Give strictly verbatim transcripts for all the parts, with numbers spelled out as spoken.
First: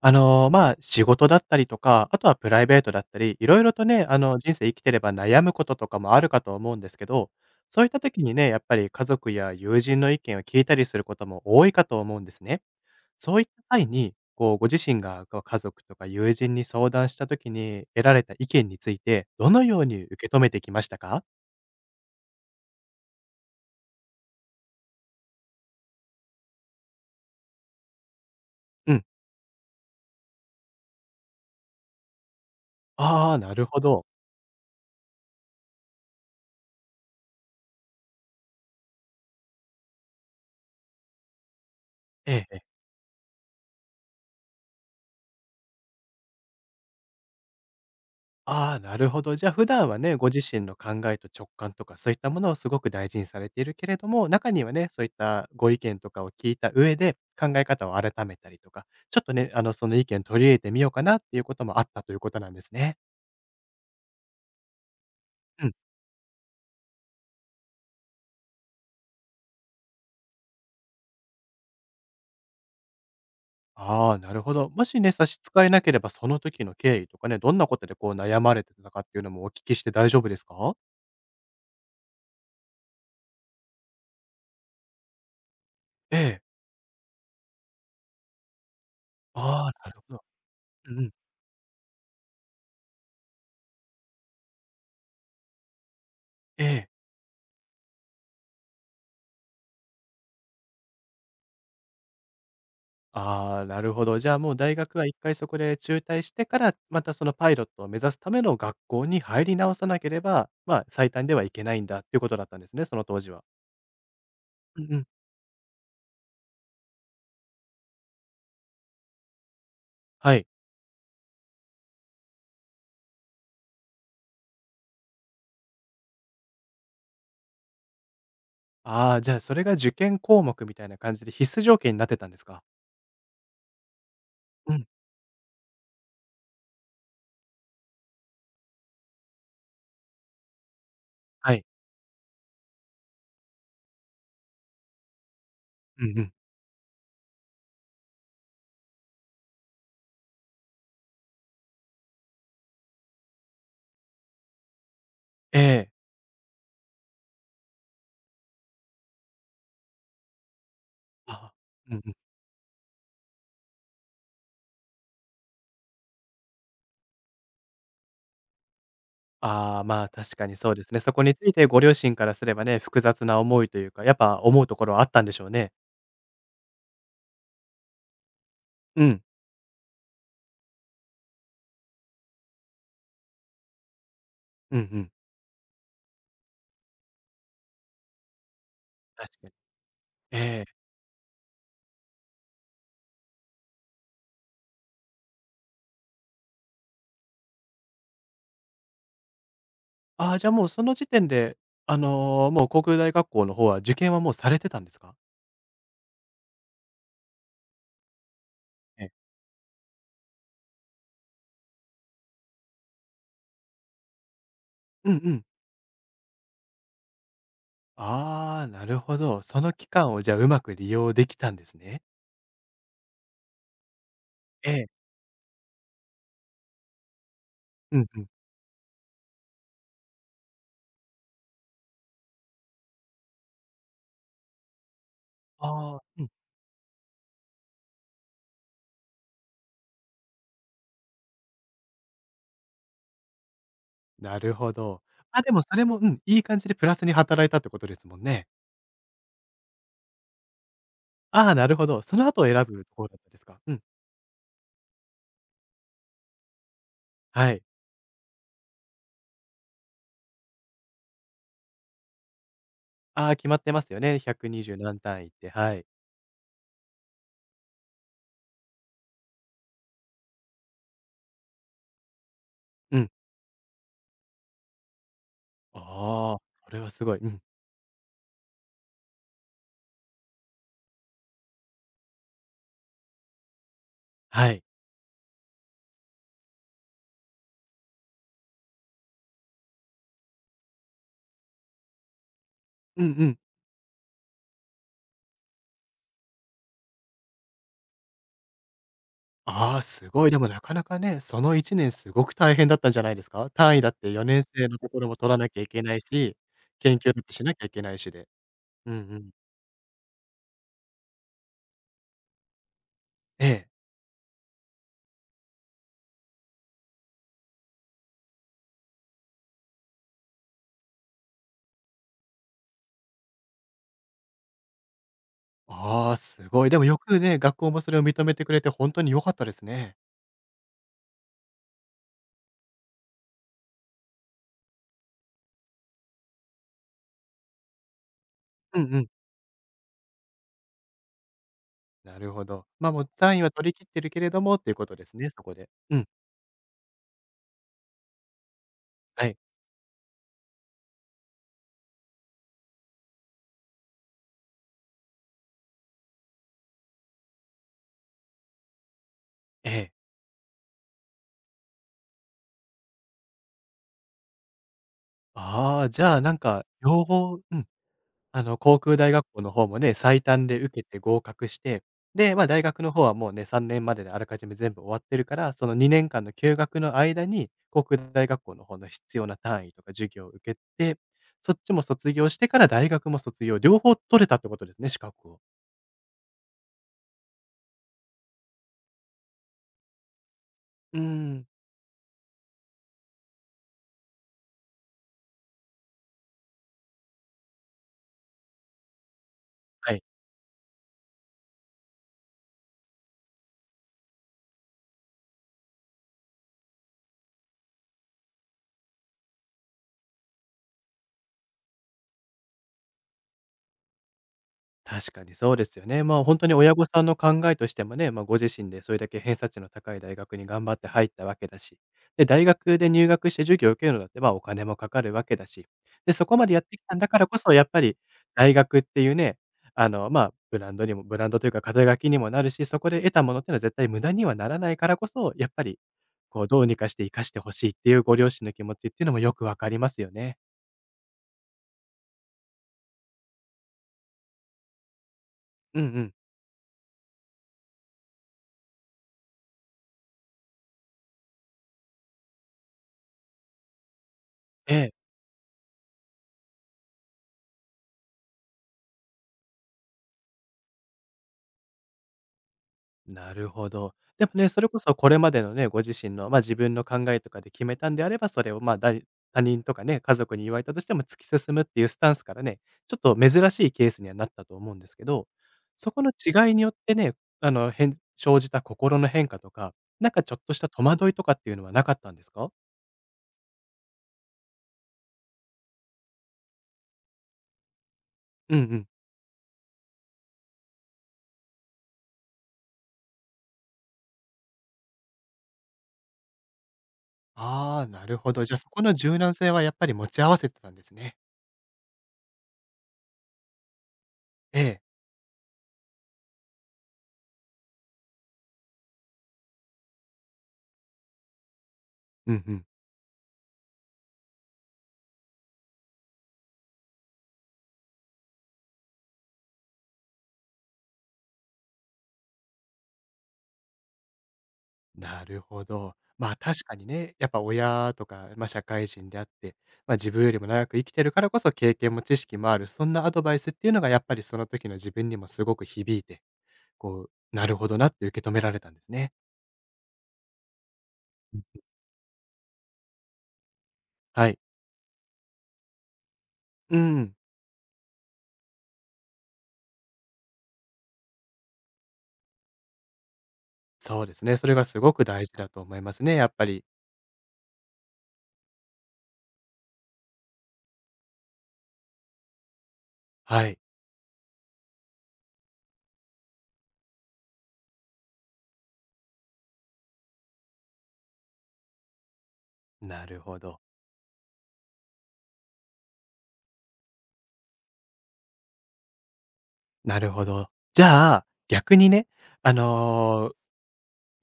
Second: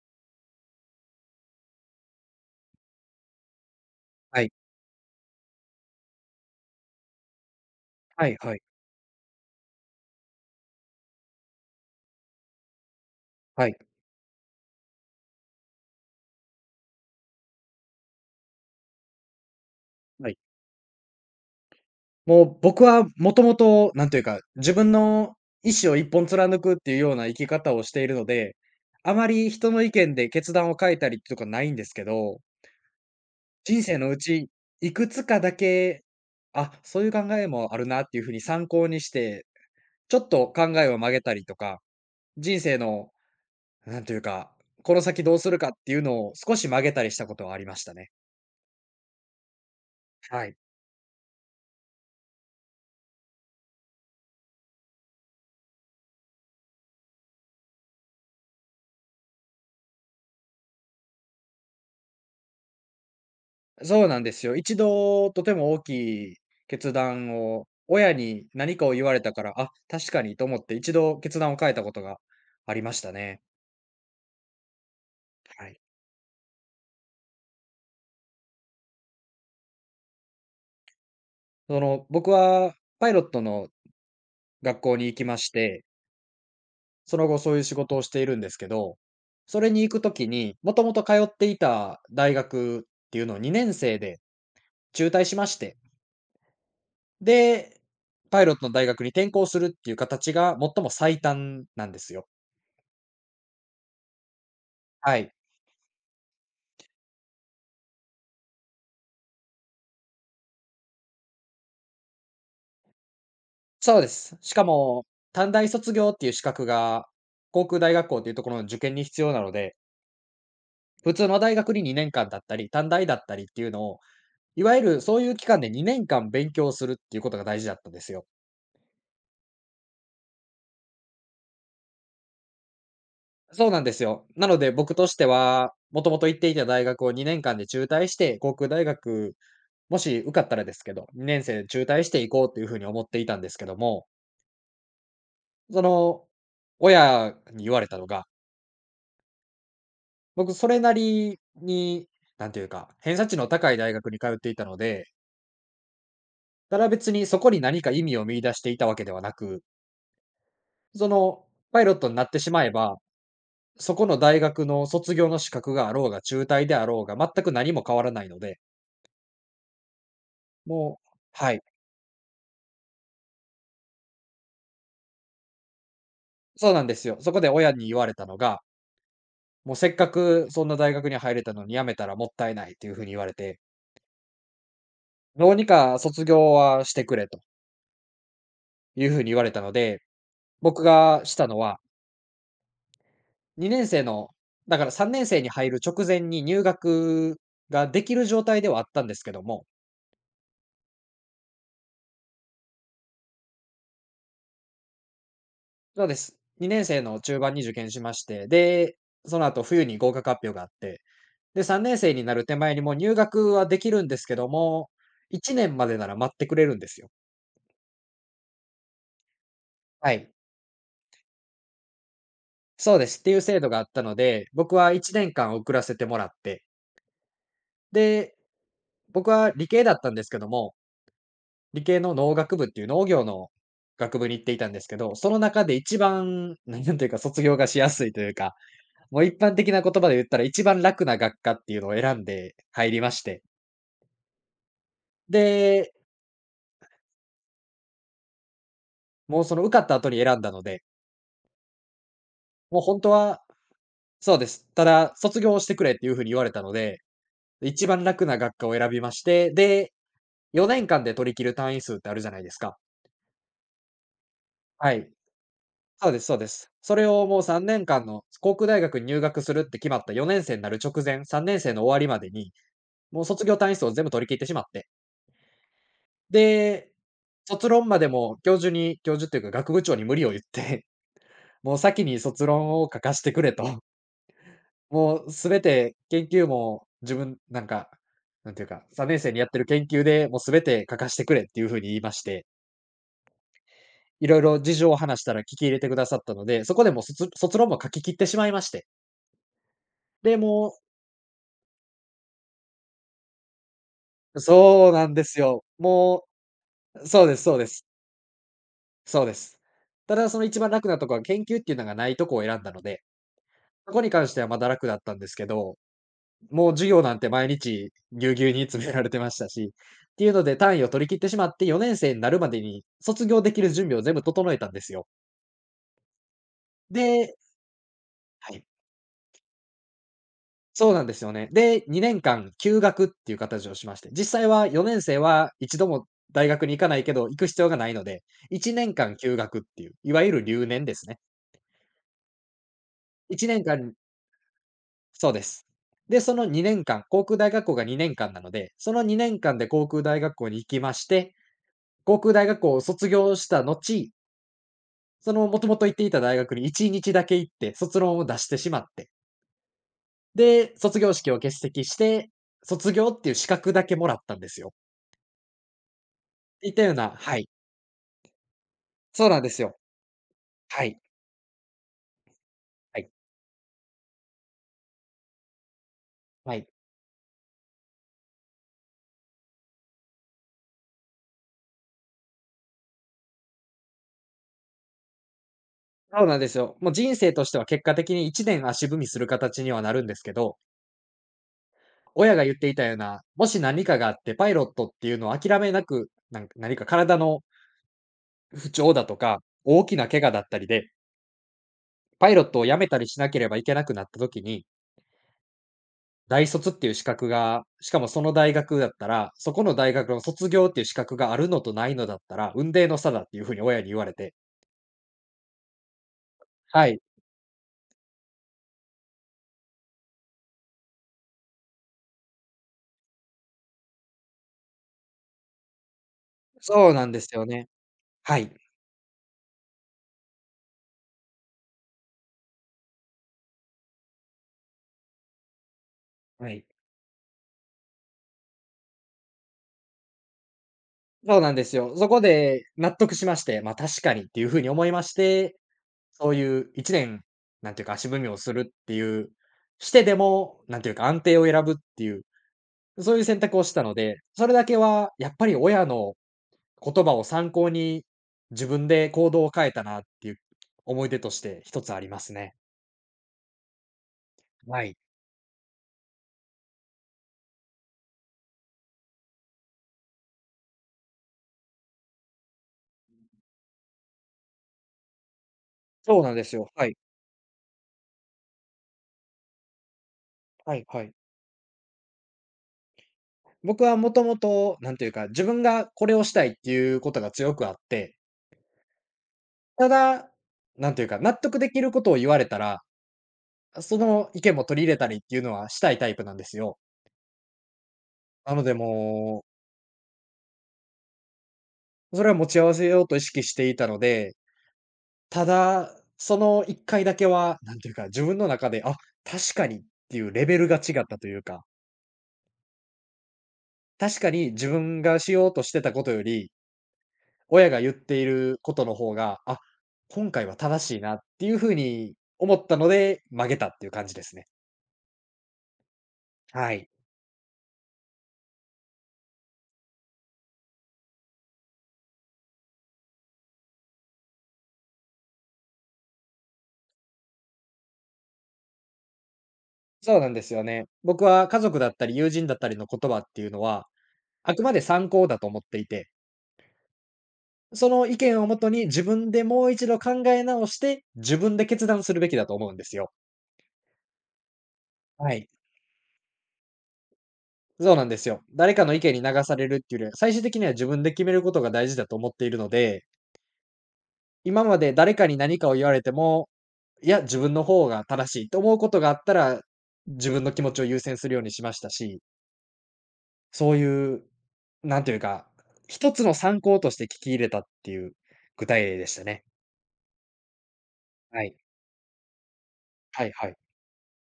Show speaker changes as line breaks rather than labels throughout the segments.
あの、まあ、仕事だったりとか、あとはプライベートだったり、いろいろとね、あの、
は
人
い。
生生きてれば悩むこととかもあるかと思うんですけど、そういった時
は
に
い
ね、
は
や
い。
っぱり家族や友人の意見を聞いたりすることも多いかと思うんですね。そういっ
は
た
い。
際に、こう、ご自身がこう家族とか友人に相談した時に得られた意見について、どのように受
は
け
い。
止めてきましたか？
もう僕はもともと、なんというか、自分の意思を一本貫くっていうような生き方をしているので、
うん。
あまり人の意見で決断を変えたりとかないんですけど、
ああ、なるほ
人生
ど。
のうちいくつかだけ、あ、そういう考えもあるなっていうふうに参考にして、ちょっと考えを曲げたりとか、
えええ
人
え。
生の、なんというか、この先どうするかっていうのを少し曲げたりしたことはありましたね。
ああ、なるほど。じゃあ普段はね、ご自
はい。
身の考えと直感とかそういったものをすごく大事にされているけれども、中にはね、そういったご意見とかを聞いた上で考え方を改めたりとか、ちょっとね、あの、その意見取り入れてみようかなっていうこともあったということなんですね。
そうなんですよ。一度とて
うん。
も大きい決断を、親に何かを言われたから、あ、確かにと思って一度決断を変えたことがありましたね。
ああ、なるほど。もしね、差し支
は
えな
い。
ければその時の経緯とかね、どんなことでこう悩まれてたかっていうのもお聞きして大丈夫ですか？
その、僕はパイロットの学校に行きまして、
ええ。
その後そういう仕事をしているんですけど、そ
ああ、
れに
な
行
る
くと
ほど。
きに、もとも
うんう
と
ん。
通っていた大学っていうのをにねん生で中退しまして、
ええ。
で、パイロットの大学に転校するっていう形が最も最短なんですよ。
ああ、なるほど。じゃあ、もう大学は1
はい。
回そこで中退してから、またそのパイロットを目指すための学校に入り直さなければ、ま、あ最短ではいけないんだっていうことだったんですね、その当時は。
そうです。しか
うんうん。
も、短大卒業っていう資格が、航空大学校っていうところの受験に必要なので、
はい。
普通の大学ににねんかんだったり、短大だったりっていうのを、いわゆるそういう期間でにねんかん勉強するっていうことが大事だったんですよ。
ああ、じゃあ、それが受験項目みたいな感じで必須条件になってたんですか？
そうなんですよ。なので
うん。
僕としては、もともと行っていた大学をにねんかんで中退して、航空大学、もし受かったらですけど、にねん生
はい。
で中退していこうっていうふうに思っていたんですけども、そ
うんう
の、
ん。
親に言われたのが、僕それなりに、なんていうか、偏差値の高い大学に通っていたので、
ええ。
ただ別にそこに何か意味を見出していたわけではなく、そ
あ
の、
あ。
パイロ
う
ッ
ん
ト
う
に
ん。
なってしまえば、そこの大学の卒業の資格があろうが、中退であろうが、全く何も変わらないので、
ああ、まあ、確かにそうです
も
ね。
う
そこについ
はい、
てご両親からすればね、複雑な思いというか、やっぱ思うところはあったんでしょうね。
そうなんですよ。そこで親に言われたのが、
うん。
もうせっかくそんな大学に入れたのに辞めたらもったいないっていう風に言われて、
うんうん。
どうにか卒業はしてくれという風
確
に言わ
かに。
れたので、
ええ。
僕がしたのはにねん生の、だからさんねん生に入る直前に入学ができる状態ではあったんですけども、
ああ、じゃあもうその時点で、あの、もう航空大学校の方は受験はもうされてたんですか？
そうです。にねん生の中盤に受験しまして、で、
ええ。
その後冬に合格発表があって、で、さんねん生になる手前にもう入学はできるんですけども、
うんうん。
いちねんまでなら待ってくれるんですよ。
ああ、なるほど。その期間
は
をじ
い。
ゃあうまく利用できたんですね。
そうです。っていう制度があったので、
え
僕は
え。
いちねんかん遅らせてもらって、
うんうん。
で、僕は理系だったんですけども、理系の農学部っていう農業の学部に行っていたんですけど、その中で
あ
一
あ、うん、
番、なんというか卒業がしやすいというか、もう一般的な言葉で言ったら一番楽な学科っていうのを選んで入りまして。
なるほど。あ、でもそれ
で、
も、うん、いい感じでプラスに働いたってことですもんね。
もうその受かった後に選んだので、
ああ、なるほど。その後を選
もう
ぶと
本
ころ
当
だったで
は
すか？うん、
そうです。ただ、卒業してくれっていう風に言われたので、
はい。
一番楽な学科を選びまして、で、よねんかんで取り切る単位数ってあるじゃないですか。
ああ、決まってますよね。ひゃくにじゅう
は
何
い。
単位って、はい。
そうですそうです。それをもうさんねんかんの航空大学に入学するって決まったよねん生になる直前、さんねん生の終わりまでに、
うん。
もう卒業単位数を全部取り切ってしまって、
ああ、これは
で、
すごい。うん。
卒論までも教授に教授っていうか学部長に無理を言って、もう先に卒論を書かしてくれと。
はい。
もうすべて研究も自分、なんか、なんていうか、さんねん生にやってる研究でもうすべて書かしてくれっていうふうに言いまして、
うんうん。
いろいろ事情を話したら聞き入れてくださったので、そこでもう卒卒論も書き切ってしまいまして。
ああ、すごい。
で、
でもな
も
か
う
なかね、そのいちねんすごく大変だったんじゃないですか？単位だってよねん生のと
そう
こ
な
ろ
ん
も
で
取ら
す
なきゃ
よ。
いけない
も
し、研
う
究だっ
そう
て
で
し
す
な
そう
きゃ
で
いけ
す。
ないしで。うんう
そう
ん。
です。ただ、その一番楽なとこは研究っていうのがないとこを選んだので、
ええ。
そこに関してはまだ楽だったんですけど、もう授業なんて毎日ぎゅうぎゅうに詰められてましたし、っていうので単位を取り切ってしまってよねん生になるまでに卒業できる準備を全部整えたんですよ。
ああ、すごい。でもよく
で、
ね、学校もそれを認めてく
は
れ
い。
て本当に良かったですね。
そうなんですよね。で、にねんかん休学っていう形をしまして、実際はよねん生は一度も大学に行かないけど、行く必要がないので、1
うん
年
うん。
間休学っていう、いわゆる留年ですね。
なるほど。ま、あもう単位
1
は
年
取り切っ
間
てるけれどもっていうことです
そ
ね、
うで
そこ
す。
で。うん、
で、そのにねんかん、航空大学校がにねんかんなので、その
は
2
い。
年間で航空大学校に行きまして、航空大学校を卒業した後、そのもともと行っていた大学にいちにちだけ行って卒論を出してしまって、
ええ。
で、卒業式を欠席して、卒業っていう資格だけもらったんですよ。
ああ、じゃあなんか、
いったよう
両
な
方
はい。
うん。あの、航空大学
そうな
校
んで
の
す
方
よ。
もね、最短で受
は
け
い、
て合格して、で、まあ、大学の
は
方
い、
はもうね、さんねんまでであらかじめ全部終わってるから、そのにねんかんの休
はい。
学の間に、航空大学校の方の必要な単位とか授業を受けて、そっちも卒業してから大学も卒業、両方取れたってことですね、資格を。
そうなんですよ。もう人生としては結果的にいちねん足踏みする形にはなるんですけど、
うーん。
親が言っていたような、もし何かがあってパイロットっていうのを諦めなく、なんか何か体の不調だとか、大
は
き
い。
な怪我だったりで、パイロットを辞めたりしなければいけなくなった時に、大卒っていう資格が、しかもその大学だったら、そこの大学の卒業っていう資格があるのとないのだったら、雲泥の差だっていう風に親に言われて、
確かにそうですよね。まあ、本当に親御
はい、
さんの考えとしてもね、まあ、ご自身でそれだけ偏差値の高い大学に頑張って入ったわけだし、で、大学で入学して授業を受けるのだって、まあ、お金もかかるわけだし、で、そこまでやってき
そう
たん
な
だ
ん
か
で
ら
す
こ
よ
そ、やっ
ね。
ぱり
は
大
い。
学っていうね、あの、まあ、ブランドにもブランドというか肩書きにもなるし、そこで得たものっていうのは絶対無駄にはならないからこそ、やっぱり、こう、
は
ど
い。
うにかして生かしてほしいっていうご両親の気持ちっていうのもよくわかりますよね。
そうなんですよ。そこで納得しまして、ま、確かにっていう風に思いまして、
うんうん。
そういういちねん、なんていうか、足踏みをするっていう、してでも、なんていうか、安定を選ぶっていう、そういう選択をしたので、それだ
え
け
え。
はやっぱり親の言葉を参考に、自分で行動を変えたなっていう思い出として一つありますね。
なるほど。でもね、それこ
は
そ
い。
これまでのね、ご自身の、まあ、自分の考えとかで決めたんであれば、それを、ま、だい他人とかね、家族に言われたとしても突き進むっていうスタンスからね、ちょっと珍しいケースにはなったと思うんですけど、そこの
そうなんで
違い
す
によ
よ。
っ
は
て
い。
ね、あの、変生じた心の変化とか、なんかちょっとした
は
戸
いは
惑
い。
いとかっていうのはなかったんですか？
僕はもともと、なんていうか、自分がこれをしたいっていうことが強くあって、
うんうん。
ただ、なんていうか、納得できることを言われたら、その意見も取り入れたりっていうのはしたいタイプなんですよ。
ああ、なるほど。じ
な
ゃ、あ
の
そ
で
この柔軟
も
性はやっぱり持ち合わせてたんですね。
う、それは持ち合わせようと意識していたので、
ええ。
ただ、そのいっかいだけは、なんていうか、自分の中で、あ、確かにっていうレベルが違ったというか、
うんうん。
確かに自分がしようとしてたことより、親が言っていることの方が、あ、今回は正しいなっていう風に思ったので、曲げたっていう感じですね。
なるほど。まあ、確
は
かに
い。
ね、やっぱ親とか、まあ、社会人であって、まあ、自分よりも長く生きてるからこそ経験も知識もある、そんなアドバイスっていうのがやっぱりその時の自分にもすごく響いて、こう、なるほどなって受け止められたんですね。
そうなんですよね。僕
う
は家
ん。
族だったり友人だったりの言葉っていうのは、
はい。
あくまで参考だと思っていて、
うん、
その意見をもとに自分でもう一度考え直して、自分で決断するべきだと思うんですよ。
そうですね。それがすごく大事
は
だ
い。
と思いますね、やっぱり。
そうなんですよ。誰かの意見に流されるっていうよりは、最終的には自分で決めることが大事だと思っているので、
はい。
今まで誰かに何かを言われても、いや、自分の方が正しいと思うことがあったら、自分の気持ちを優先するようにしましたし、
なるほど、
そういう、なんというか、一つの参考として聞き入れたっていう具体例でしたね。
なるほど。じゃあ、
はい。
逆にね、あ
は
のー
いはい。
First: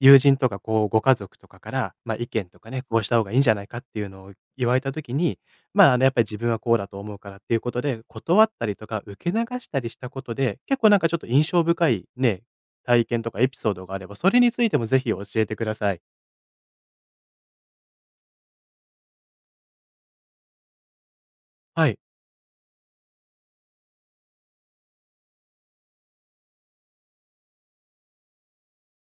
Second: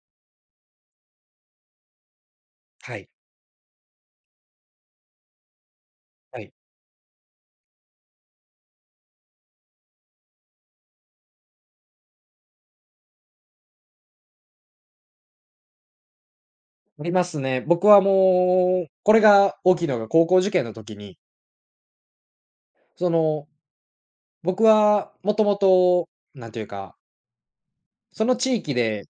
友人とか、こう、ご家族とかから、まあ、意見とかね、
は
こうし
い。
た方がいいんじゃないかっていうのを言われた時に、まあ、あの、やっぱり自
は
分
い。
はこうだと思うからっていうことで、断ったりとか受け流したりしたことで、結構なんかちょっと印象深いね、体験とかエピソードがあれば、それについてもぜひ教えてください。
ありますね。僕はもう、これが大きいのが高校受験の時に、
はい。
その、僕はもともと、なんというか、その地域で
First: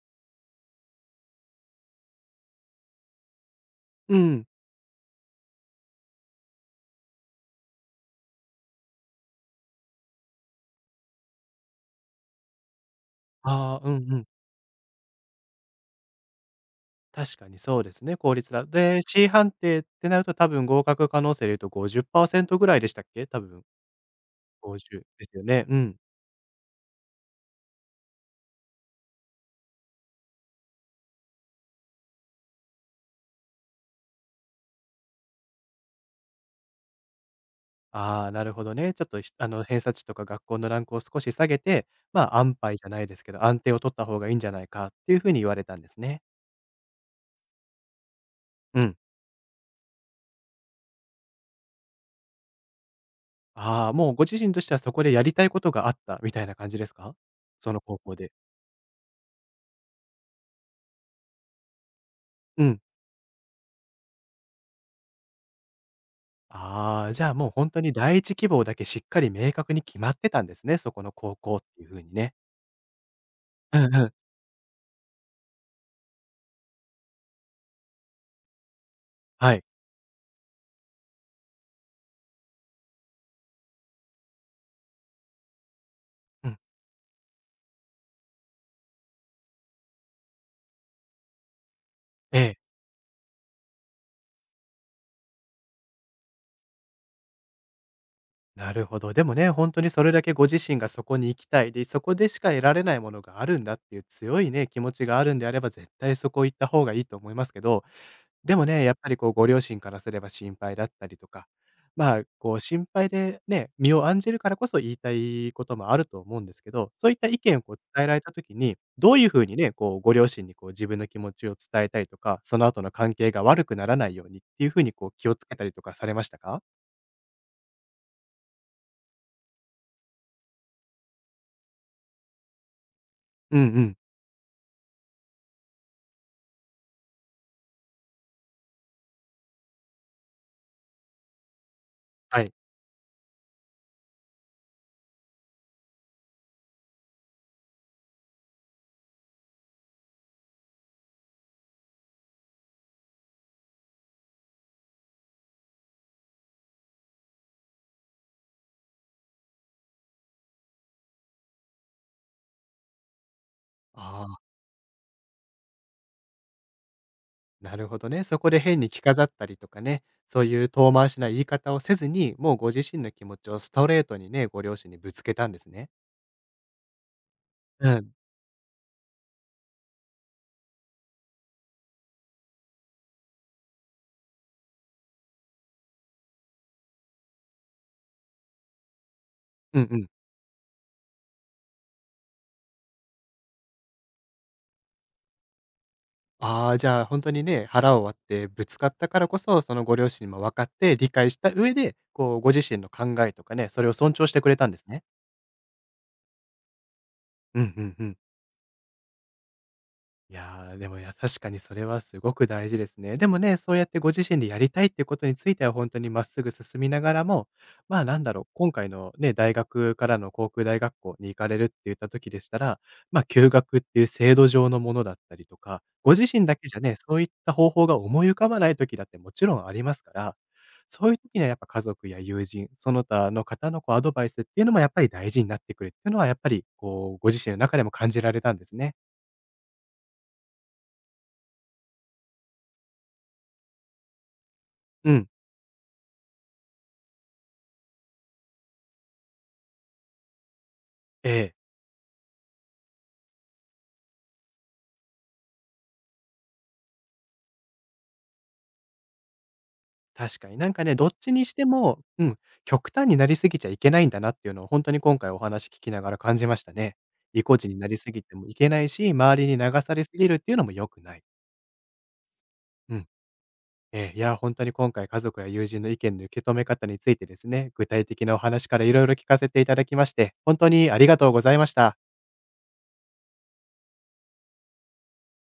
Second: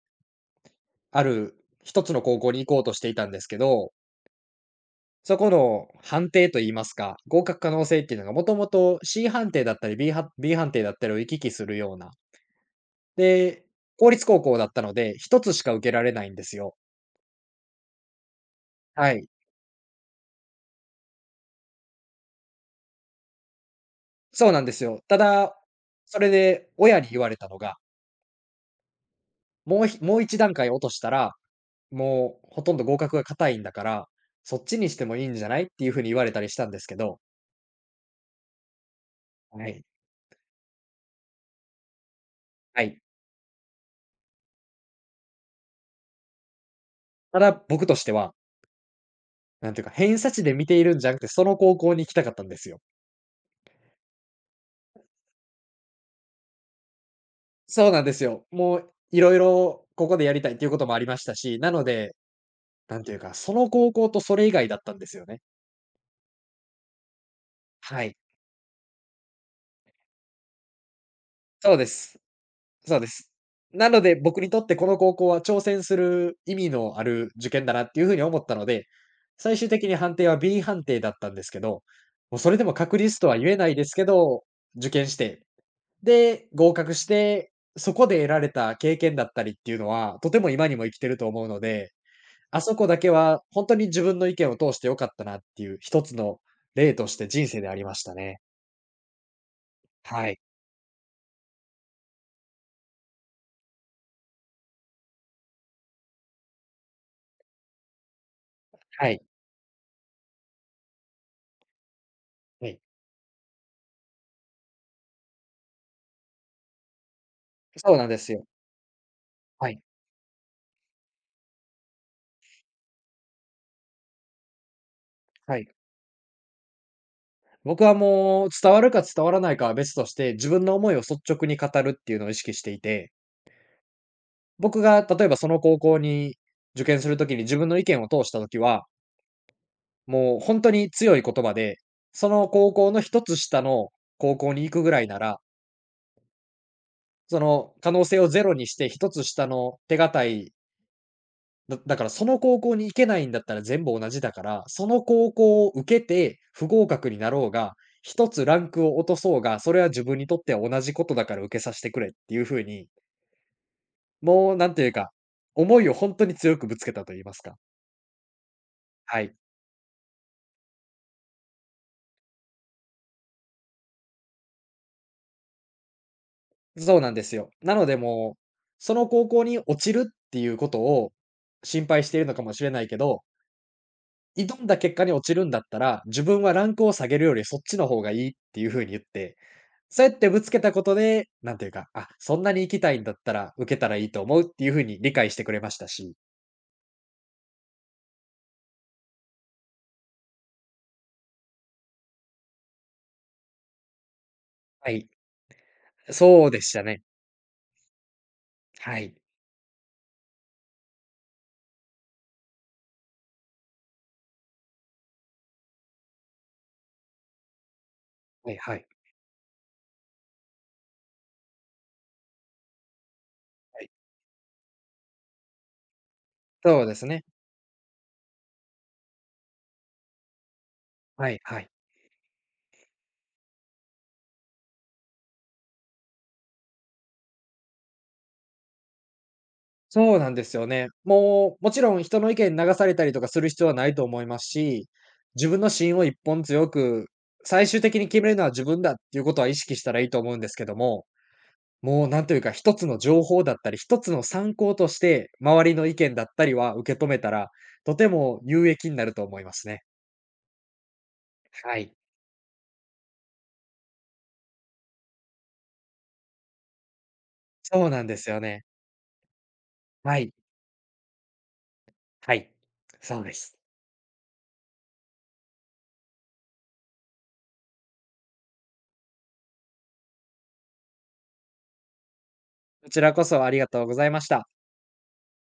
ある一つの高校に行こうとしていたんですけど、
うん。
そこの判定と言いますか、合格可能性っていうのがもともと C 判定だったり B 判 B 判定だったりを行き来するような、で、
ああ、うん
公
うん。
立高校だったので、一つしか受けられないんですよ。
確かにそうですね、効率だ。で、
はい。
Ｃ 判定ってなると多分合格可能性で言うとごじゅっパーセントぐらいでしたっけ？多分
そうなんですよ。
ごじゅう
た
ですよ
だ、
ね。うん。
それで親に言われたのが、もうひもういち段階落としたら、もうほとんど合格が固いんだから、そっちにしてもいいんじゃない？っていう風に言われたりしたんですけど、
ああ、なるほどね。ちょっと、ひあの、
は
偏
い、
差値とか学校のランクを少し下げて、ま、安牌じ
は
ゃな
い。
いですけど、安定を取った方がいいんじゃないかっていうふうに言われたんですね。
ただ僕としては、
うん。
なんていうか、偏差値で見ているんじゃなくて、その高校に行きたかったんですよ。
ああ、もうご自身としてはそこでやりたいことがあったみたいな感じですか？その
そう
高
なんで
校
す
で。
よ。もういろいろここでやりたいっていうこともありましたし、なので、
うん。
なんていうか、その高校とそれ以外だったんですよね。
ああ、じゃあ、もう本当に
はい。
第一希望だけしっかり明確に決まってたんですね、そこの高校っ
そう
てい
で
う風に
す。
ね。
そうです。
う
な
ん
の
うん。
で、僕にとってこの高校は挑戦する意味のある受験だなっていう風に思ったので、
は
最
い。
終的に判定は B 判定だったんですけど、もうそれでも確率とは言えないですけど、受験して、で、
うん。
合格して、そこで得られた経験だったりっていうのは、とても今にも生きてると思うので、
ええ。
あそこだけは本当に自分の意見を通して良かったなっていう一つの例として人生でありましたね。
なるほど。でもね、本当にそれだ
は
け
い。
ご自身がそこに行きたい、で、そこでしか得られないものがあるんだっていう強いね、気持ちがあるんであれば、絶対そこ行った方がいいと思いますけど、でもね、やっぱ
は
り
い。
こうご両親からすれば心配だったりとか、まあ、こう
はい。
心配でね、身を案じるからこそ言いたいこともあると思うんですけど、そういった意見をこう
そう
伝え
なん
ら
で
れた
すよ。
時に、どういうふうに
は
ね、
い。
こうご両親にこう自分の気持ちを伝えたりとか、その後の関係が悪くならないようにっていうふうにこう気をつけ
は
たり
い。
とかされましたか？
僕はもう、伝わるか伝わらないかは別として、自分の思いを率直に語るっていうのを意識していて、
うんうん。
僕が例えばその高校に受験するときに自分の意見を通したときは、もう本当に強い言葉で、そ
は
の
い。
高校の一つ下の高校に行くぐらいなら、その可能性をゼロにして一つ下の手堅い、だだからその高校に行けないんだったら全部同じだから、その高校を受けて不合格になろうが、一つランクを落とそうが、それは自分にとっては同じことだから受けさせてくれっていう風に、
ああ。
もうなんていうか、思いを本当に強くぶつけたと言いますか。
なるほどね。そこで変に着
は
飾っ
い。
たりとかね、そういう遠回しな言い方をせずに、もうご自身の気持ちをストレートにね、ご両親にぶつけたんですね。
そうなんですよ。なの
う
で
ん。
もう、その高校に落ちるっていうことを心配しているのかもしれないけど、挑んだ結果に落ちるんだったら、自分はランクを下げるよりそっちの方がいいっていう風に言って、
うんう
そう
ん。
やってぶつけたことで、なんていうか、あ、そんなに行きたいんだったら、受けたらいいと思うっていう風に理解してくれましたし。
ああ、じゃあ本当にね、腹を割ってぶつかったからこそ、そのご両親も分かって理解した上で、こう、ご自身の考えとかね、それを尊重してくれたんです
は
ね。
い。そうでしたね。
うんうんうん。
はい。
いやー、でも、いや、確かにそれはすごく大事ですね。でもね、そうやってご自身でやりたいってことについては、本当にまっすぐ進みながらも、まあ、なんだろう、
はい
今
はい。
回のね、大学からの航空大学校に行かれるって言った時でしたら、まあ、休学っ
はい。
ていう制度上のものだったりとか、ご自身だけじゃ
そう
ね、
です
そうい
ね。
った方法が思い浮かばない時だってもちろんありますから、そういう
は
時に
い
はやっ
は
ぱ
い。
家族や友人、その他の方のこうアドバイスっていうのもやっぱり大事になってくるっていうのは、やっぱりこう、ご自身の中でも感じられたんですね。
そうなんですよね。もう、もちろん人の意見に流されたりとかする必要はないと思いますし、
うん、
自分の芯を一本強く、最終的に決めるのは自分だっていうことは意識したらいいと思うんですけども、
ええ。
もうなんというか、一つの情報だったり、一つの参考として、周りの意見だったりは受け止めたら、とても有益になると思いますね。
確かに。なんかね、どっちにして
はい。
も、うん、極端になりすぎちゃいけないんだなっていうのを本当に今回お話聞きながら感じましたね。意固地にな
そう
り
なん
す
で
ぎ
す
て
よ
もい
ね。
けないし、周りに流されす
は
ぎ
い。
るっていうのも良くない。
はい。
うん。
そうです。
えーいや、本当に今回家族や友人の意見の受け止め方についてですね、具体的なお話からいろいろ聞かせていただきまして、本当にありがとうございました。
こちらこそありがとうございました。